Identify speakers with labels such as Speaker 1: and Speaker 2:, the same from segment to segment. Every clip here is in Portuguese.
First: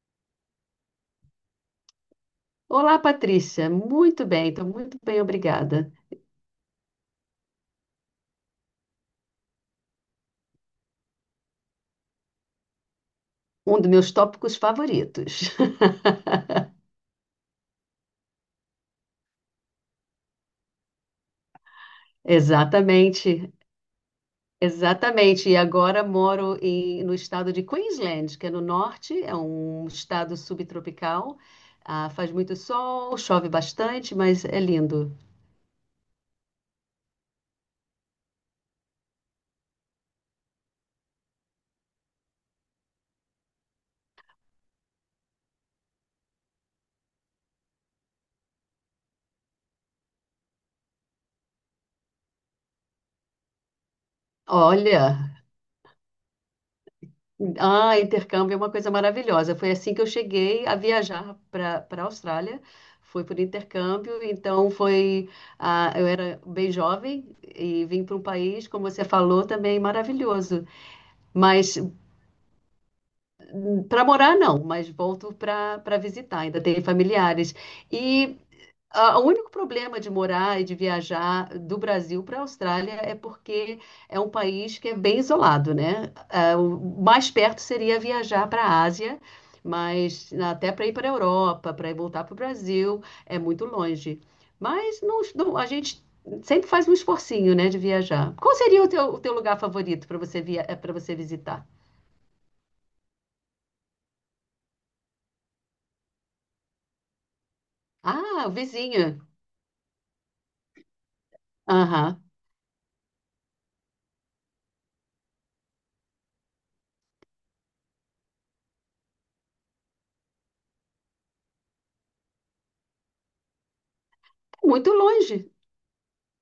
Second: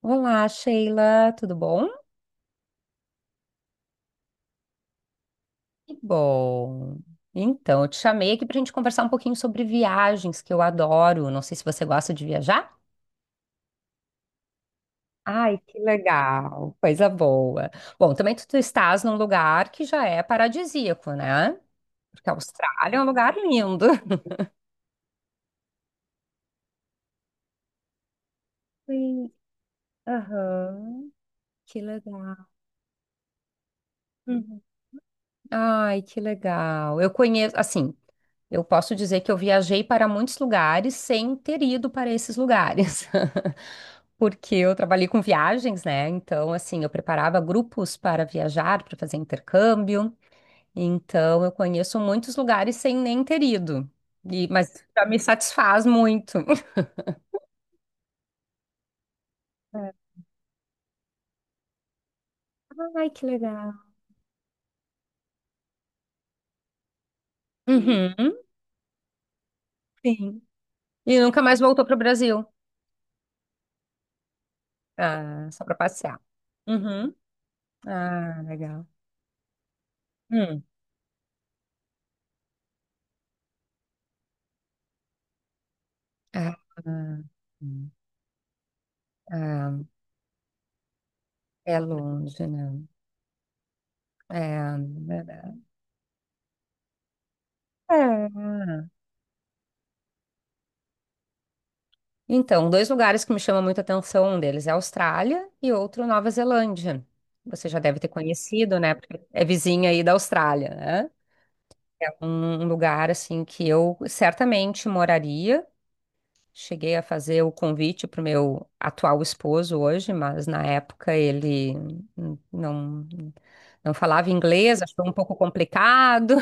Speaker 1: Olá, Sheila, tudo bom?
Speaker 2: Olá, Patrícia. Muito bem, estou muito bem, obrigada.
Speaker 1: Que bom. Então, eu te chamei aqui para a gente conversar um pouquinho sobre viagens, que eu adoro. Não sei se você gosta de viajar.
Speaker 2: Um dos meus tópicos favoritos.
Speaker 1: Ai, que legal, coisa boa. Bom, também tu estás num lugar que já é paradisíaco, né? Porque a Austrália é um
Speaker 2: Exatamente,
Speaker 1: lugar lindo.
Speaker 2: exatamente. E agora moro no estado de Queensland, que é no norte,
Speaker 1: Sim,
Speaker 2: é um estado
Speaker 1: aham,
Speaker 2: subtropical.
Speaker 1: que
Speaker 2: Faz
Speaker 1: legal.
Speaker 2: muito sol, chove bastante, mas é lindo.
Speaker 1: Ai, que legal. Eu conheço, assim, eu posso dizer que eu viajei para muitos lugares sem ter ido para esses lugares. Porque eu trabalhei com viagens, né? Então, assim, eu preparava grupos para viajar, para fazer intercâmbio. Então, eu conheço muitos lugares sem nem ter ido. E, mas isso já me
Speaker 2: Olha.
Speaker 1: satisfaz muito.
Speaker 2: Ah, intercâmbio é uma coisa maravilhosa. Foi
Speaker 1: É.
Speaker 2: assim que eu cheguei a viajar para a Austrália.
Speaker 1: Ai, que
Speaker 2: Foi por
Speaker 1: legal.
Speaker 2: intercâmbio, então foi. Eu era bem jovem e vim
Speaker 1: Uhum,
Speaker 2: para um país, como você falou, também
Speaker 1: sim.
Speaker 2: maravilhoso.
Speaker 1: E nunca mais
Speaker 2: Mas
Speaker 1: voltou para o Brasil?
Speaker 2: para morar, não, mas volto
Speaker 1: Ah, só para
Speaker 2: para
Speaker 1: passear.
Speaker 2: visitar, ainda tenho
Speaker 1: Uhum.
Speaker 2: familiares. E
Speaker 1: Ah, legal.
Speaker 2: ah, o único problema de morar e de viajar do Brasil para a Austrália é porque é um país que é bem isolado, né?
Speaker 1: Ah,
Speaker 2: O mais perto seria viajar para a Ásia,
Speaker 1: ah,
Speaker 2: mas até para ir para a Europa,
Speaker 1: é
Speaker 2: para ir voltar para o
Speaker 1: longe, né?
Speaker 2: Brasil, é muito longe.
Speaker 1: É,
Speaker 2: Mas
Speaker 1: verdade.
Speaker 2: a gente sempre faz um esforcinho, né, de viajar. Qual seria
Speaker 1: É.
Speaker 2: o teu lugar favorito para para você visitar?
Speaker 1: Então, dois lugares que me chamam muita atenção, um deles é a Austrália e outro Nova Zelândia. Você já deve ter
Speaker 2: Ah, o
Speaker 1: conhecido, né? Porque
Speaker 2: vizinho.
Speaker 1: é vizinha aí da Austrália, né? É
Speaker 2: Aham.
Speaker 1: um lugar assim que eu certamente moraria. Cheguei a fazer o convite para o meu atual esposo hoje, mas na época ele hum, não não falava
Speaker 2: É
Speaker 1: inglês,
Speaker 2: muito
Speaker 1: achou um pouco
Speaker 2: longe.
Speaker 1: complicado.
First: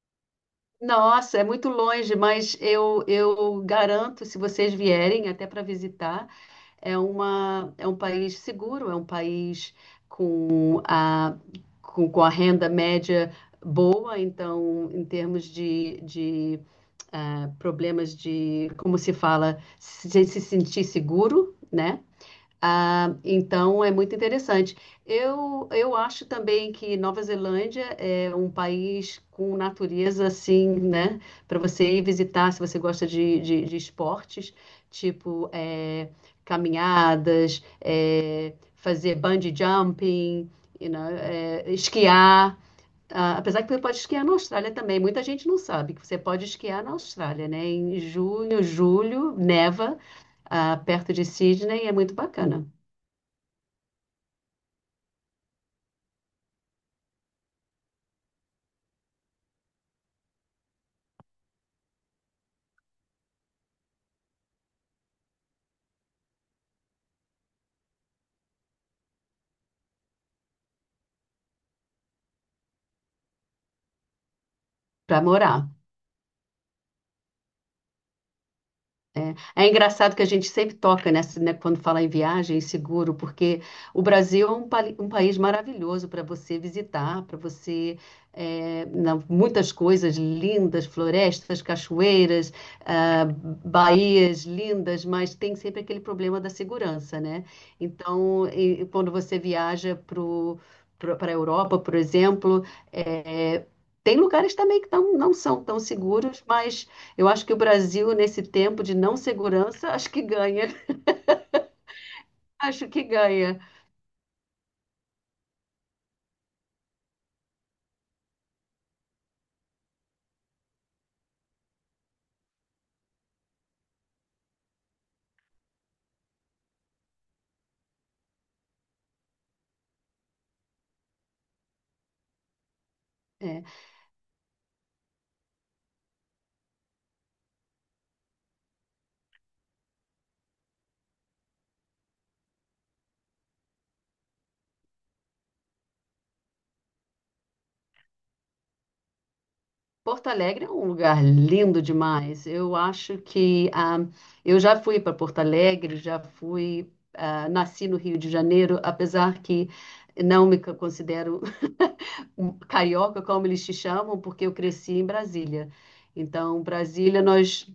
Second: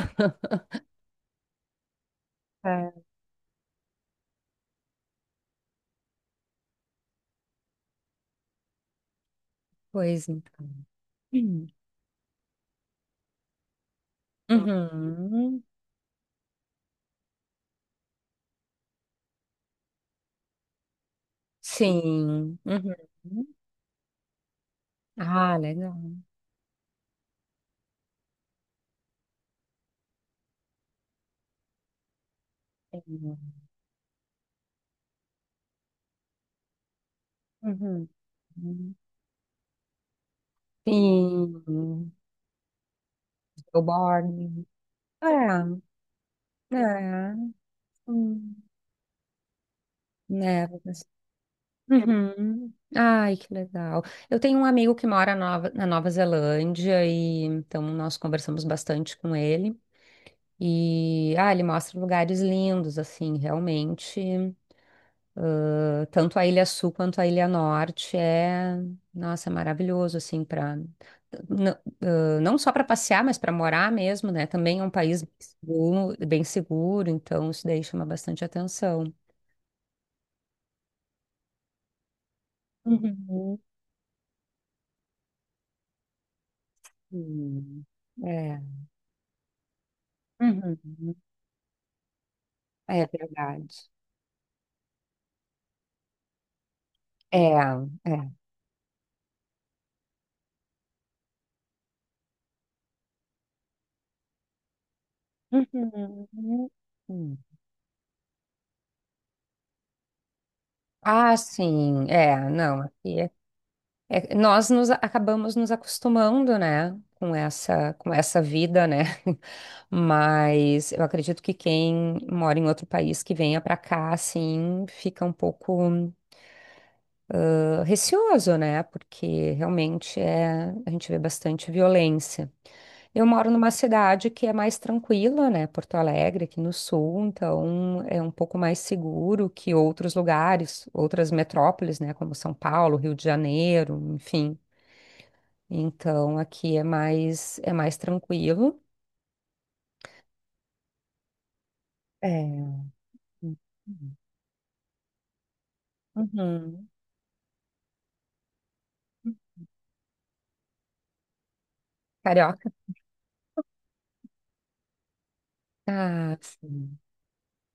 Speaker 2: Nossa, é muito longe, mas eu garanto, se vocês vierem até para visitar, é um país seguro, é um país
Speaker 1: Pois então.
Speaker 2: com a,
Speaker 1: Hum.
Speaker 2: com a renda média boa, então, em termos
Speaker 1: Uhum.
Speaker 2: de problemas de, como se fala, se sentir seguro, né?
Speaker 1: Sim. Uhum.
Speaker 2: Ah, então é muito interessante.
Speaker 1: Ah, legal.
Speaker 2: Eu acho também que Nova Zelândia é um país com natureza assim, né? Para você ir visitar, se você gosta
Speaker 1: Legal.
Speaker 2: de esportes, tipo é, caminhadas,
Speaker 1: Uhum.
Speaker 2: é, fazer bungee jumping, you know, é,
Speaker 1: Sim.
Speaker 2: esquiar. Ah, apesar que você pode esquiar na
Speaker 1: Stillborn.
Speaker 2: Austrália também, muita gente não
Speaker 1: É,
Speaker 2: sabe que você pode esquiar na
Speaker 1: é.
Speaker 2: Austrália, né? Em
Speaker 1: Hum.
Speaker 2: junho, julho, neva, ah,
Speaker 1: Névoas.
Speaker 2: perto de Sydney, é muito bacana.
Speaker 1: Uhum. Ai, que legal. Eu tenho um amigo que mora na Nova Zelândia e então nós conversamos bastante com ele. E ah, ele mostra lugares lindos, assim, realmente. Tanto a Ilha Sul quanto a Ilha Norte é, nossa, é maravilhoso assim para não, ah, não só para passear, mas para morar mesmo, né? Também é um
Speaker 2: Para
Speaker 1: país
Speaker 2: morar.
Speaker 1: bem seguro, então isso daí chama bastante atenção.
Speaker 2: É. É engraçado que a gente sempre toca nessa, né, quando fala em viagem seguro,
Speaker 1: Uhum.
Speaker 2: porque o Brasil é um país maravilhoso para você visitar, para
Speaker 1: Hum.
Speaker 2: você
Speaker 1: É.
Speaker 2: muitas coisas lindas,
Speaker 1: Uhum.
Speaker 2: florestas, cachoeiras,
Speaker 1: É
Speaker 2: ah,
Speaker 1: verdade.
Speaker 2: baías lindas, mas tem sempre aquele problema da segurança, né?
Speaker 1: É, é.
Speaker 2: Então, e quando você viaja para a Europa, por exemplo, é, tem lugares também que não são tão
Speaker 1: Uhum.
Speaker 2: seguros, mas eu
Speaker 1: Hum.
Speaker 2: acho que o Brasil, nesse tempo de não segurança, acho que ganha.
Speaker 1: Ah, sim, é, não,
Speaker 2: Acho que
Speaker 1: aqui é.
Speaker 2: ganha.
Speaker 1: É, nós nos acabamos nos acostumando, né, com com essa vida, né? Mas eu acredito que quem mora em outro país que venha para cá, assim, fica um pouco receoso, né? Porque realmente é, a gente vê bastante violência. Eu moro
Speaker 2: É.
Speaker 1: numa cidade que é mais tranquila, né? Porto Alegre, aqui no sul, então é um pouco mais seguro que outros lugares, outras metrópoles, né? Como São Paulo, Rio de Janeiro, enfim. Então aqui é mais tranquilo.
Speaker 2: Porto Alegre é um lugar lindo demais. Eu
Speaker 1: É.
Speaker 2: acho que ah, eu já fui para Porto Alegre, já
Speaker 1: Uhum.
Speaker 2: fui, ah, nasci no Rio de Janeiro, apesar que não me considero um
Speaker 1: Carioca?
Speaker 2: carioca, como eles te chamam, porque eu cresci em Brasília.
Speaker 1: Ah,
Speaker 2: Então,
Speaker 1: sim.
Speaker 2: Brasília, nós,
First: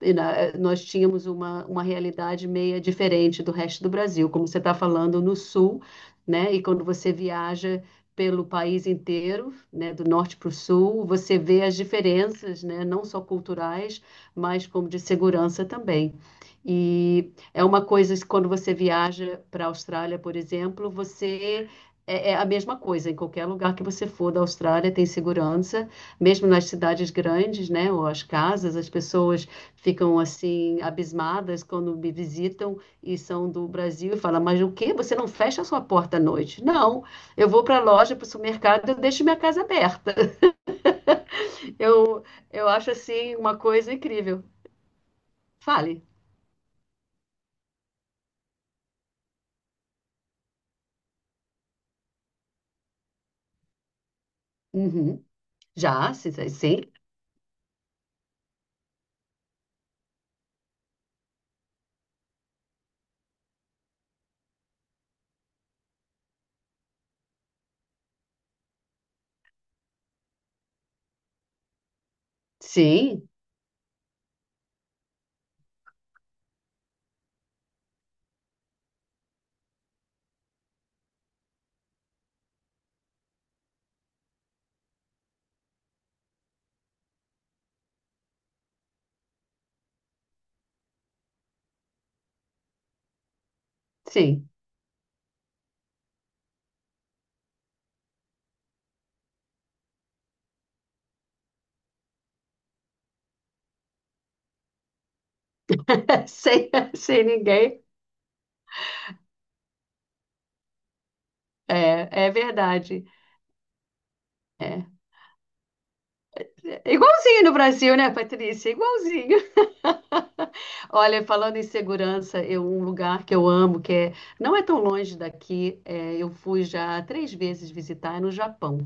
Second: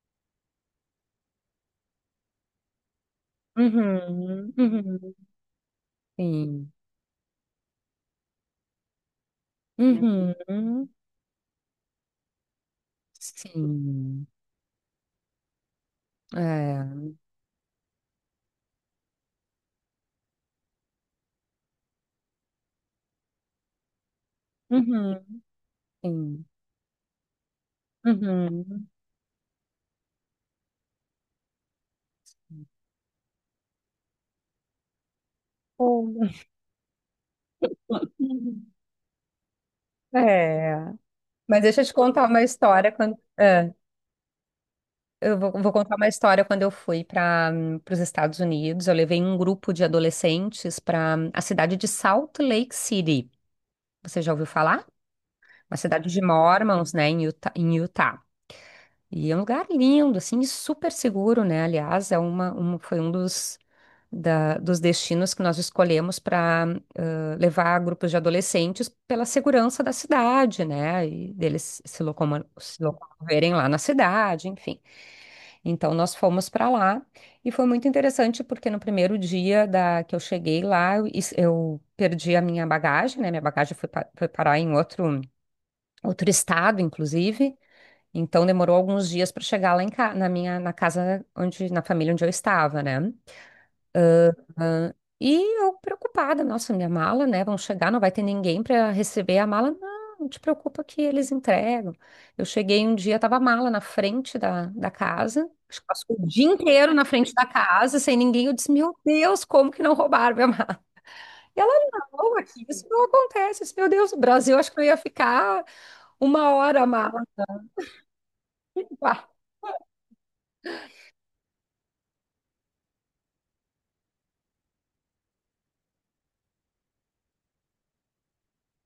Speaker 2: e na- nós tínhamos uma realidade meia diferente do resto do Brasil, como
Speaker 1: Uhum,
Speaker 2: você está
Speaker 1: uhum,
Speaker 2: falando no sul, né? E
Speaker 1: sim.
Speaker 2: quando você viaja pelo país inteiro, né, do norte para o
Speaker 1: Uhum,
Speaker 2: sul, você vê as diferenças, né, não só culturais,
Speaker 1: sim.
Speaker 2: mas como de segurança também.
Speaker 1: É.
Speaker 2: E é uma coisa que quando você viaja para a Austrália, por exemplo, é a mesma coisa, em qualquer lugar que você for da Austrália tem
Speaker 1: Uhum,
Speaker 2: segurança,
Speaker 1: sim.
Speaker 2: mesmo nas cidades grandes, né, ou as casas,
Speaker 1: Uhum.
Speaker 2: as pessoas ficam assim abismadas quando me visitam e são do Brasil e falam, mas o quê? Você não fecha a sua porta à
Speaker 1: Oh.
Speaker 2: noite? Não, eu vou para a loja, para o supermercado, eu deixo minha casa aberta.
Speaker 1: É. Mas deixa eu te
Speaker 2: Eu,
Speaker 1: contar uma
Speaker 2: eu acho
Speaker 1: história quando.
Speaker 2: assim uma
Speaker 1: É.
Speaker 2: coisa incrível.
Speaker 1: Vou contar
Speaker 2: Fale.
Speaker 1: uma história quando eu fui para os Estados Unidos. Eu levei um grupo de adolescentes para a cidade de Salt Lake City. Você já ouviu falar?
Speaker 2: Uhum.
Speaker 1: Uma cidade
Speaker 2: Já?
Speaker 1: de
Speaker 2: Sim, sim,
Speaker 1: Mormons, né, em Utah, em Utah. E é um lugar lindo, assim, e super seguro, né? Aliás, foi um dos destinos que nós escolhemos para levar grupos de adolescentes pela segurança da cidade, né? E deles se
Speaker 2: sim.
Speaker 1: locomoverem lá na cidade, enfim. Então nós fomos para lá e foi muito interessante porque no primeiro dia da que eu cheguei lá, eu perdi a minha bagagem, né? Minha bagagem foi parar em outro outro estado, inclusive. Então demorou alguns dias para chegar na minha na casa onde na família onde eu estava, né?
Speaker 2: Sim.
Speaker 1: E eu preocupada, nossa, minha mala, né? Vão chegar, não vai ter ninguém para receber a mala. Não, não te preocupa que eles entregam. Eu cheguei um dia, tava a mala na frente da casa, acho que passou o dia
Speaker 2: Sem,
Speaker 1: inteiro na
Speaker 2: sem
Speaker 1: frente da
Speaker 2: ninguém.
Speaker 1: casa, sem ninguém. Eu disse, meu Deus, como que não roubaram minha mala? E ela,
Speaker 2: É, é
Speaker 1: não, aqui isso não
Speaker 2: verdade.
Speaker 1: acontece. Eu disse, meu Deus, o Brasil, acho que eu
Speaker 2: É.
Speaker 1: ia ficar uma hora a mala.
Speaker 2: Igualzinho no Brasil, né, Patrícia?
Speaker 1: Uá.
Speaker 2: Igualzinho. Olha, falando em segurança, um lugar que eu amo, não é tão longe daqui, é, eu fui já 3 vezes visitar, é no Japão.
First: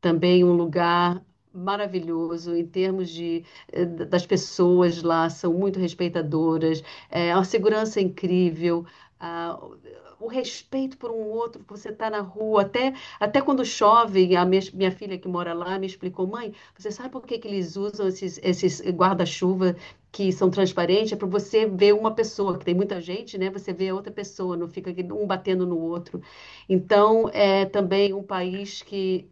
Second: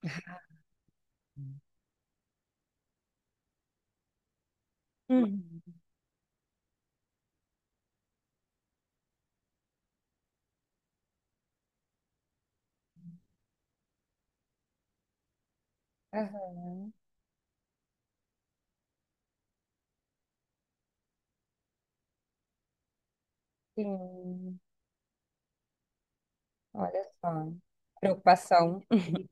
Speaker 2: Também um lugar maravilhoso em termos de, das pessoas lá, são
Speaker 1: Hum.
Speaker 2: muito respeitadoras, é, uma segurança incrível, ah, o respeito por um outro, você está na rua, até, até quando chove, minha filha que mora lá me explicou, mãe,
Speaker 1: Aham,
Speaker 2: você sabe por que que eles usam esses guarda-chuva? Que são transparentes, é para você ver uma pessoa, que tem muita gente, né? Você vê a outra
Speaker 1: sim,
Speaker 2: pessoa, não fica um batendo no outro.
Speaker 1: olha
Speaker 2: Então,
Speaker 1: só.
Speaker 2: é também um
Speaker 1: Preocupação.
Speaker 2: país que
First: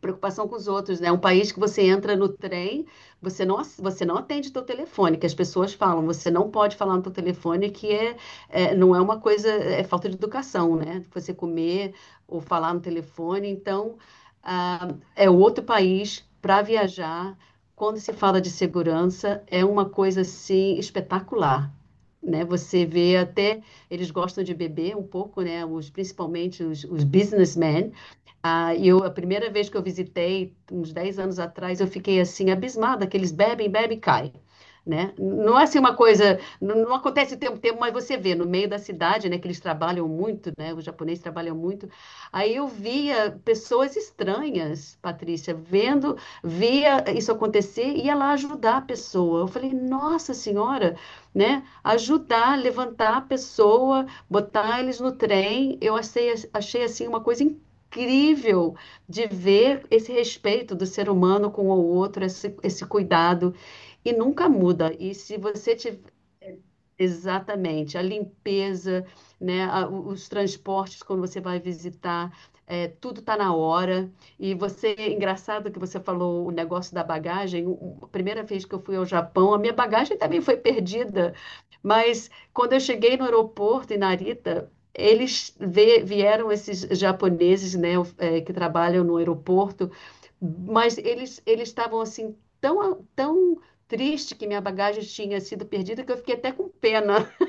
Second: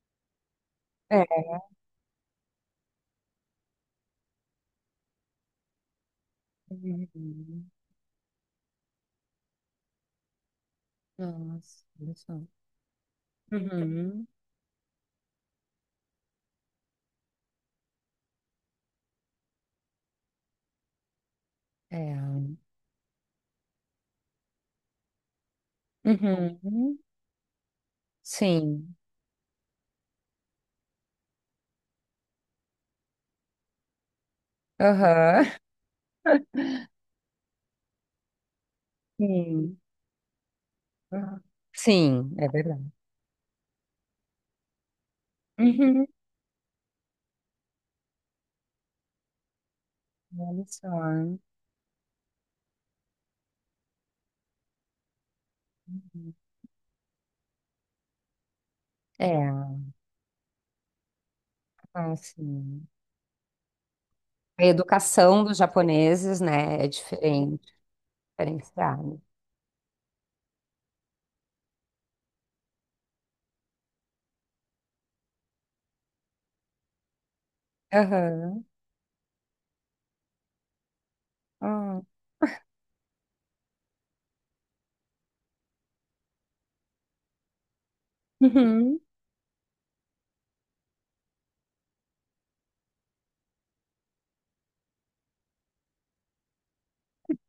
Speaker 2: preocupação com os outros, né? Um
Speaker 1: É.
Speaker 2: país que você entra no trem, você não atende teu telefone, que as pessoas falam, você não pode falar no teu
Speaker 1: Uhum.
Speaker 2: telefone, é, não é uma coisa, é falta de educação, né? Você
Speaker 1: Nossa,
Speaker 2: comer
Speaker 1: olha
Speaker 2: ou
Speaker 1: só.
Speaker 2: falar no telefone, então
Speaker 1: Uhum.
Speaker 2: ah, é outro país para viajar. Quando se fala de segurança, é uma coisa assim espetacular. Né?
Speaker 1: É.
Speaker 2: Você vê até, eles gostam de beber um pouco, né? Principalmente
Speaker 1: Uhum.
Speaker 2: os businessmen, E
Speaker 1: Sim.
Speaker 2: eu, a primeira vez que eu visitei, uns 10 anos atrás, eu fiquei assim, abismada, que eles bebem, bebem e caem. Né?
Speaker 1: Aham.
Speaker 2: Não é assim uma coisa, não, não acontece o tempo, mas você vê no meio da cidade, né, que eles
Speaker 1: Sim.
Speaker 2: trabalham muito, né, os japoneses
Speaker 1: Aham.
Speaker 2: trabalham muito.
Speaker 1: Sim, é
Speaker 2: Aí eu
Speaker 1: verdade.
Speaker 2: via pessoas estranhas, Patrícia,
Speaker 1: Uhum.
Speaker 2: vendo, via isso acontecer e ia lá ajudar a pessoa. Eu falei, nossa
Speaker 1: Olha só.
Speaker 2: senhora,
Speaker 1: Uhum.
Speaker 2: né, ajudar, levantar a pessoa, botar eles no trem. Eu achei, achei assim uma coisa incrível de
Speaker 1: É,
Speaker 2: ver esse respeito do ser humano com o outro,
Speaker 1: assim.
Speaker 2: esse cuidado, e nunca
Speaker 1: A
Speaker 2: muda. E se
Speaker 1: educação dos
Speaker 2: você ti-
Speaker 1: japoneses, né, é diferente,
Speaker 2: Exatamente, a limpeza,
Speaker 1: diferenciada.
Speaker 2: né, os transportes quando você vai visitar, é, tudo tá na hora. E você, engraçado que você falou o negócio da bagagem. A primeira
Speaker 1: Aham.
Speaker 2: vez que eu fui ao Japão, a minha bagagem também foi perdida.
Speaker 1: Ah.
Speaker 2: Mas quando eu cheguei no aeroporto em Narita, eles vieram esses japoneses, né, é, que
Speaker 1: Uhum.
Speaker 2: trabalham no aeroporto, mas eles estavam assim tão triste que minha bagagem tinha sido perdida, que eu fiquei até com pena.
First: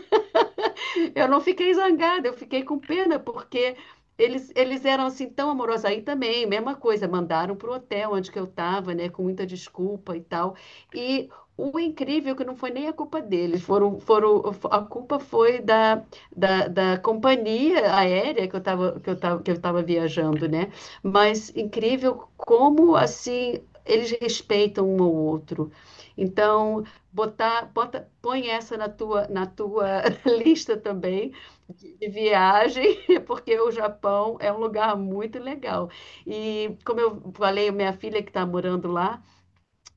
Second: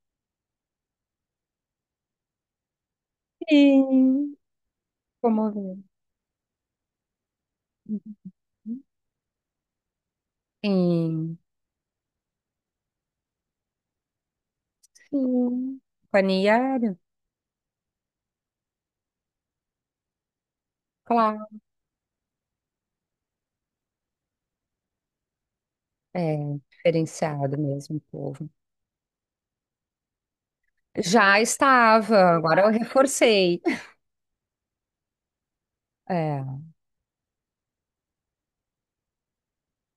Speaker 2: Eu não fiquei zangada, eu fiquei com pena, porque
Speaker 1: Sim.
Speaker 2: eles eram assim tão
Speaker 1: Comovente.
Speaker 2: amorosos. Aí também, mesma coisa, mandaram para o hotel
Speaker 1: Uhum.
Speaker 2: onde que eu estava, né, com muita desculpa e tal. E
Speaker 1: Sim.
Speaker 2: o incrível é que não foi nem a culpa deles, a culpa foi
Speaker 1: Sim. Companhia aérea,
Speaker 2: da companhia aérea que eu estava que eu tava viajando, né? Mas
Speaker 1: claro.
Speaker 2: incrível como assim eles respeitam um ao outro.
Speaker 1: É
Speaker 2: Então,
Speaker 1: diferenciado mesmo o povo.
Speaker 2: põe essa na tua lista também
Speaker 1: Já
Speaker 2: de
Speaker 1: estava, agora eu
Speaker 2: viagem, porque
Speaker 1: reforcei.
Speaker 2: o Japão é um lugar muito legal.
Speaker 1: É.
Speaker 2: E como eu falei, minha filha que está morando lá,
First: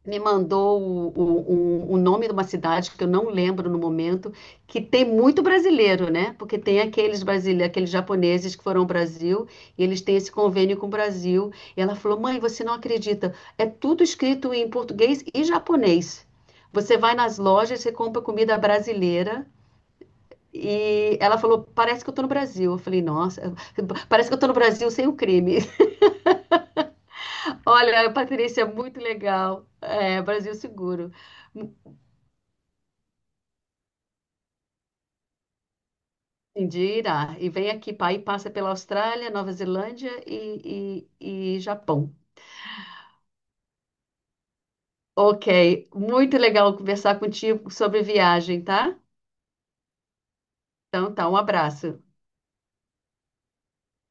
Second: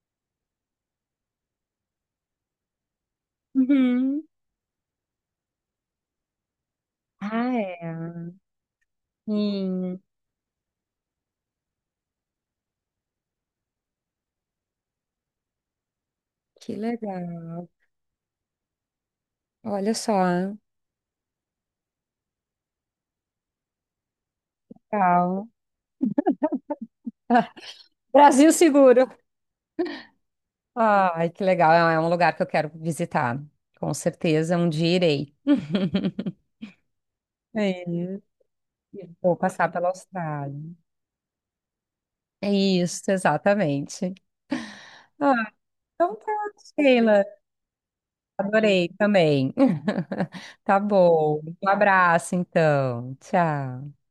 Speaker 2: me mandou o nome de uma cidade que eu não lembro no
Speaker 1: Uhum.
Speaker 2: momento, que tem muito brasileiro, né? Porque tem aqueles
Speaker 1: Ah,
Speaker 2: brasileiros, aqueles
Speaker 1: é.
Speaker 2: japoneses que foram ao Brasil e
Speaker 1: Sim,
Speaker 2: eles têm esse convênio com o Brasil. E ela falou: "Mãe, você não acredita? É tudo escrito em português e japonês.
Speaker 1: que
Speaker 2: Você vai nas
Speaker 1: legal.
Speaker 2: lojas, você compra comida brasileira."
Speaker 1: Olha só.
Speaker 2: E ela falou, parece que eu tô no Brasil. Eu falei, nossa, parece que eu tô no Brasil sem o
Speaker 1: Legal.
Speaker 2: crime. Olha,
Speaker 1: Brasil
Speaker 2: Patrícia, muito
Speaker 1: seguro.
Speaker 2: legal. É, Brasil seguro.
Speaker 1: Ai, que legal. É é um lugar que eu quero visitar. Com certeza, um dia irei.
Speaker 2: Indira, e vem
Speaker 1: É.
Speaker 2: aqui, pa- aí
Speaker 1: E
Speaker 2: passa pela Austrália,
Speaker 1: vou
Speaker 2: Nova
Speaker 1: passar pela
Speaker 2: Zelândia
Speaker 1: Austrália.
Speaker 2: e Japão.
Speaker 1: É isso, exatamente.
Speaker 2: Ok,
Speaker 1: Ah, então tá,
Speaker 2: muito legal conversar
Speaker 1: Sheila.
Speaker 2: contigo sobre viagem,
Speaker 1: Adorei
Speaker 2: tá?
Speaker 1: também. Tá
Speaker 2: Então tá, um
Speaker 1: bom. Um
Speaker 2: abraço.
Speaker 1: abraço, então. Tchau.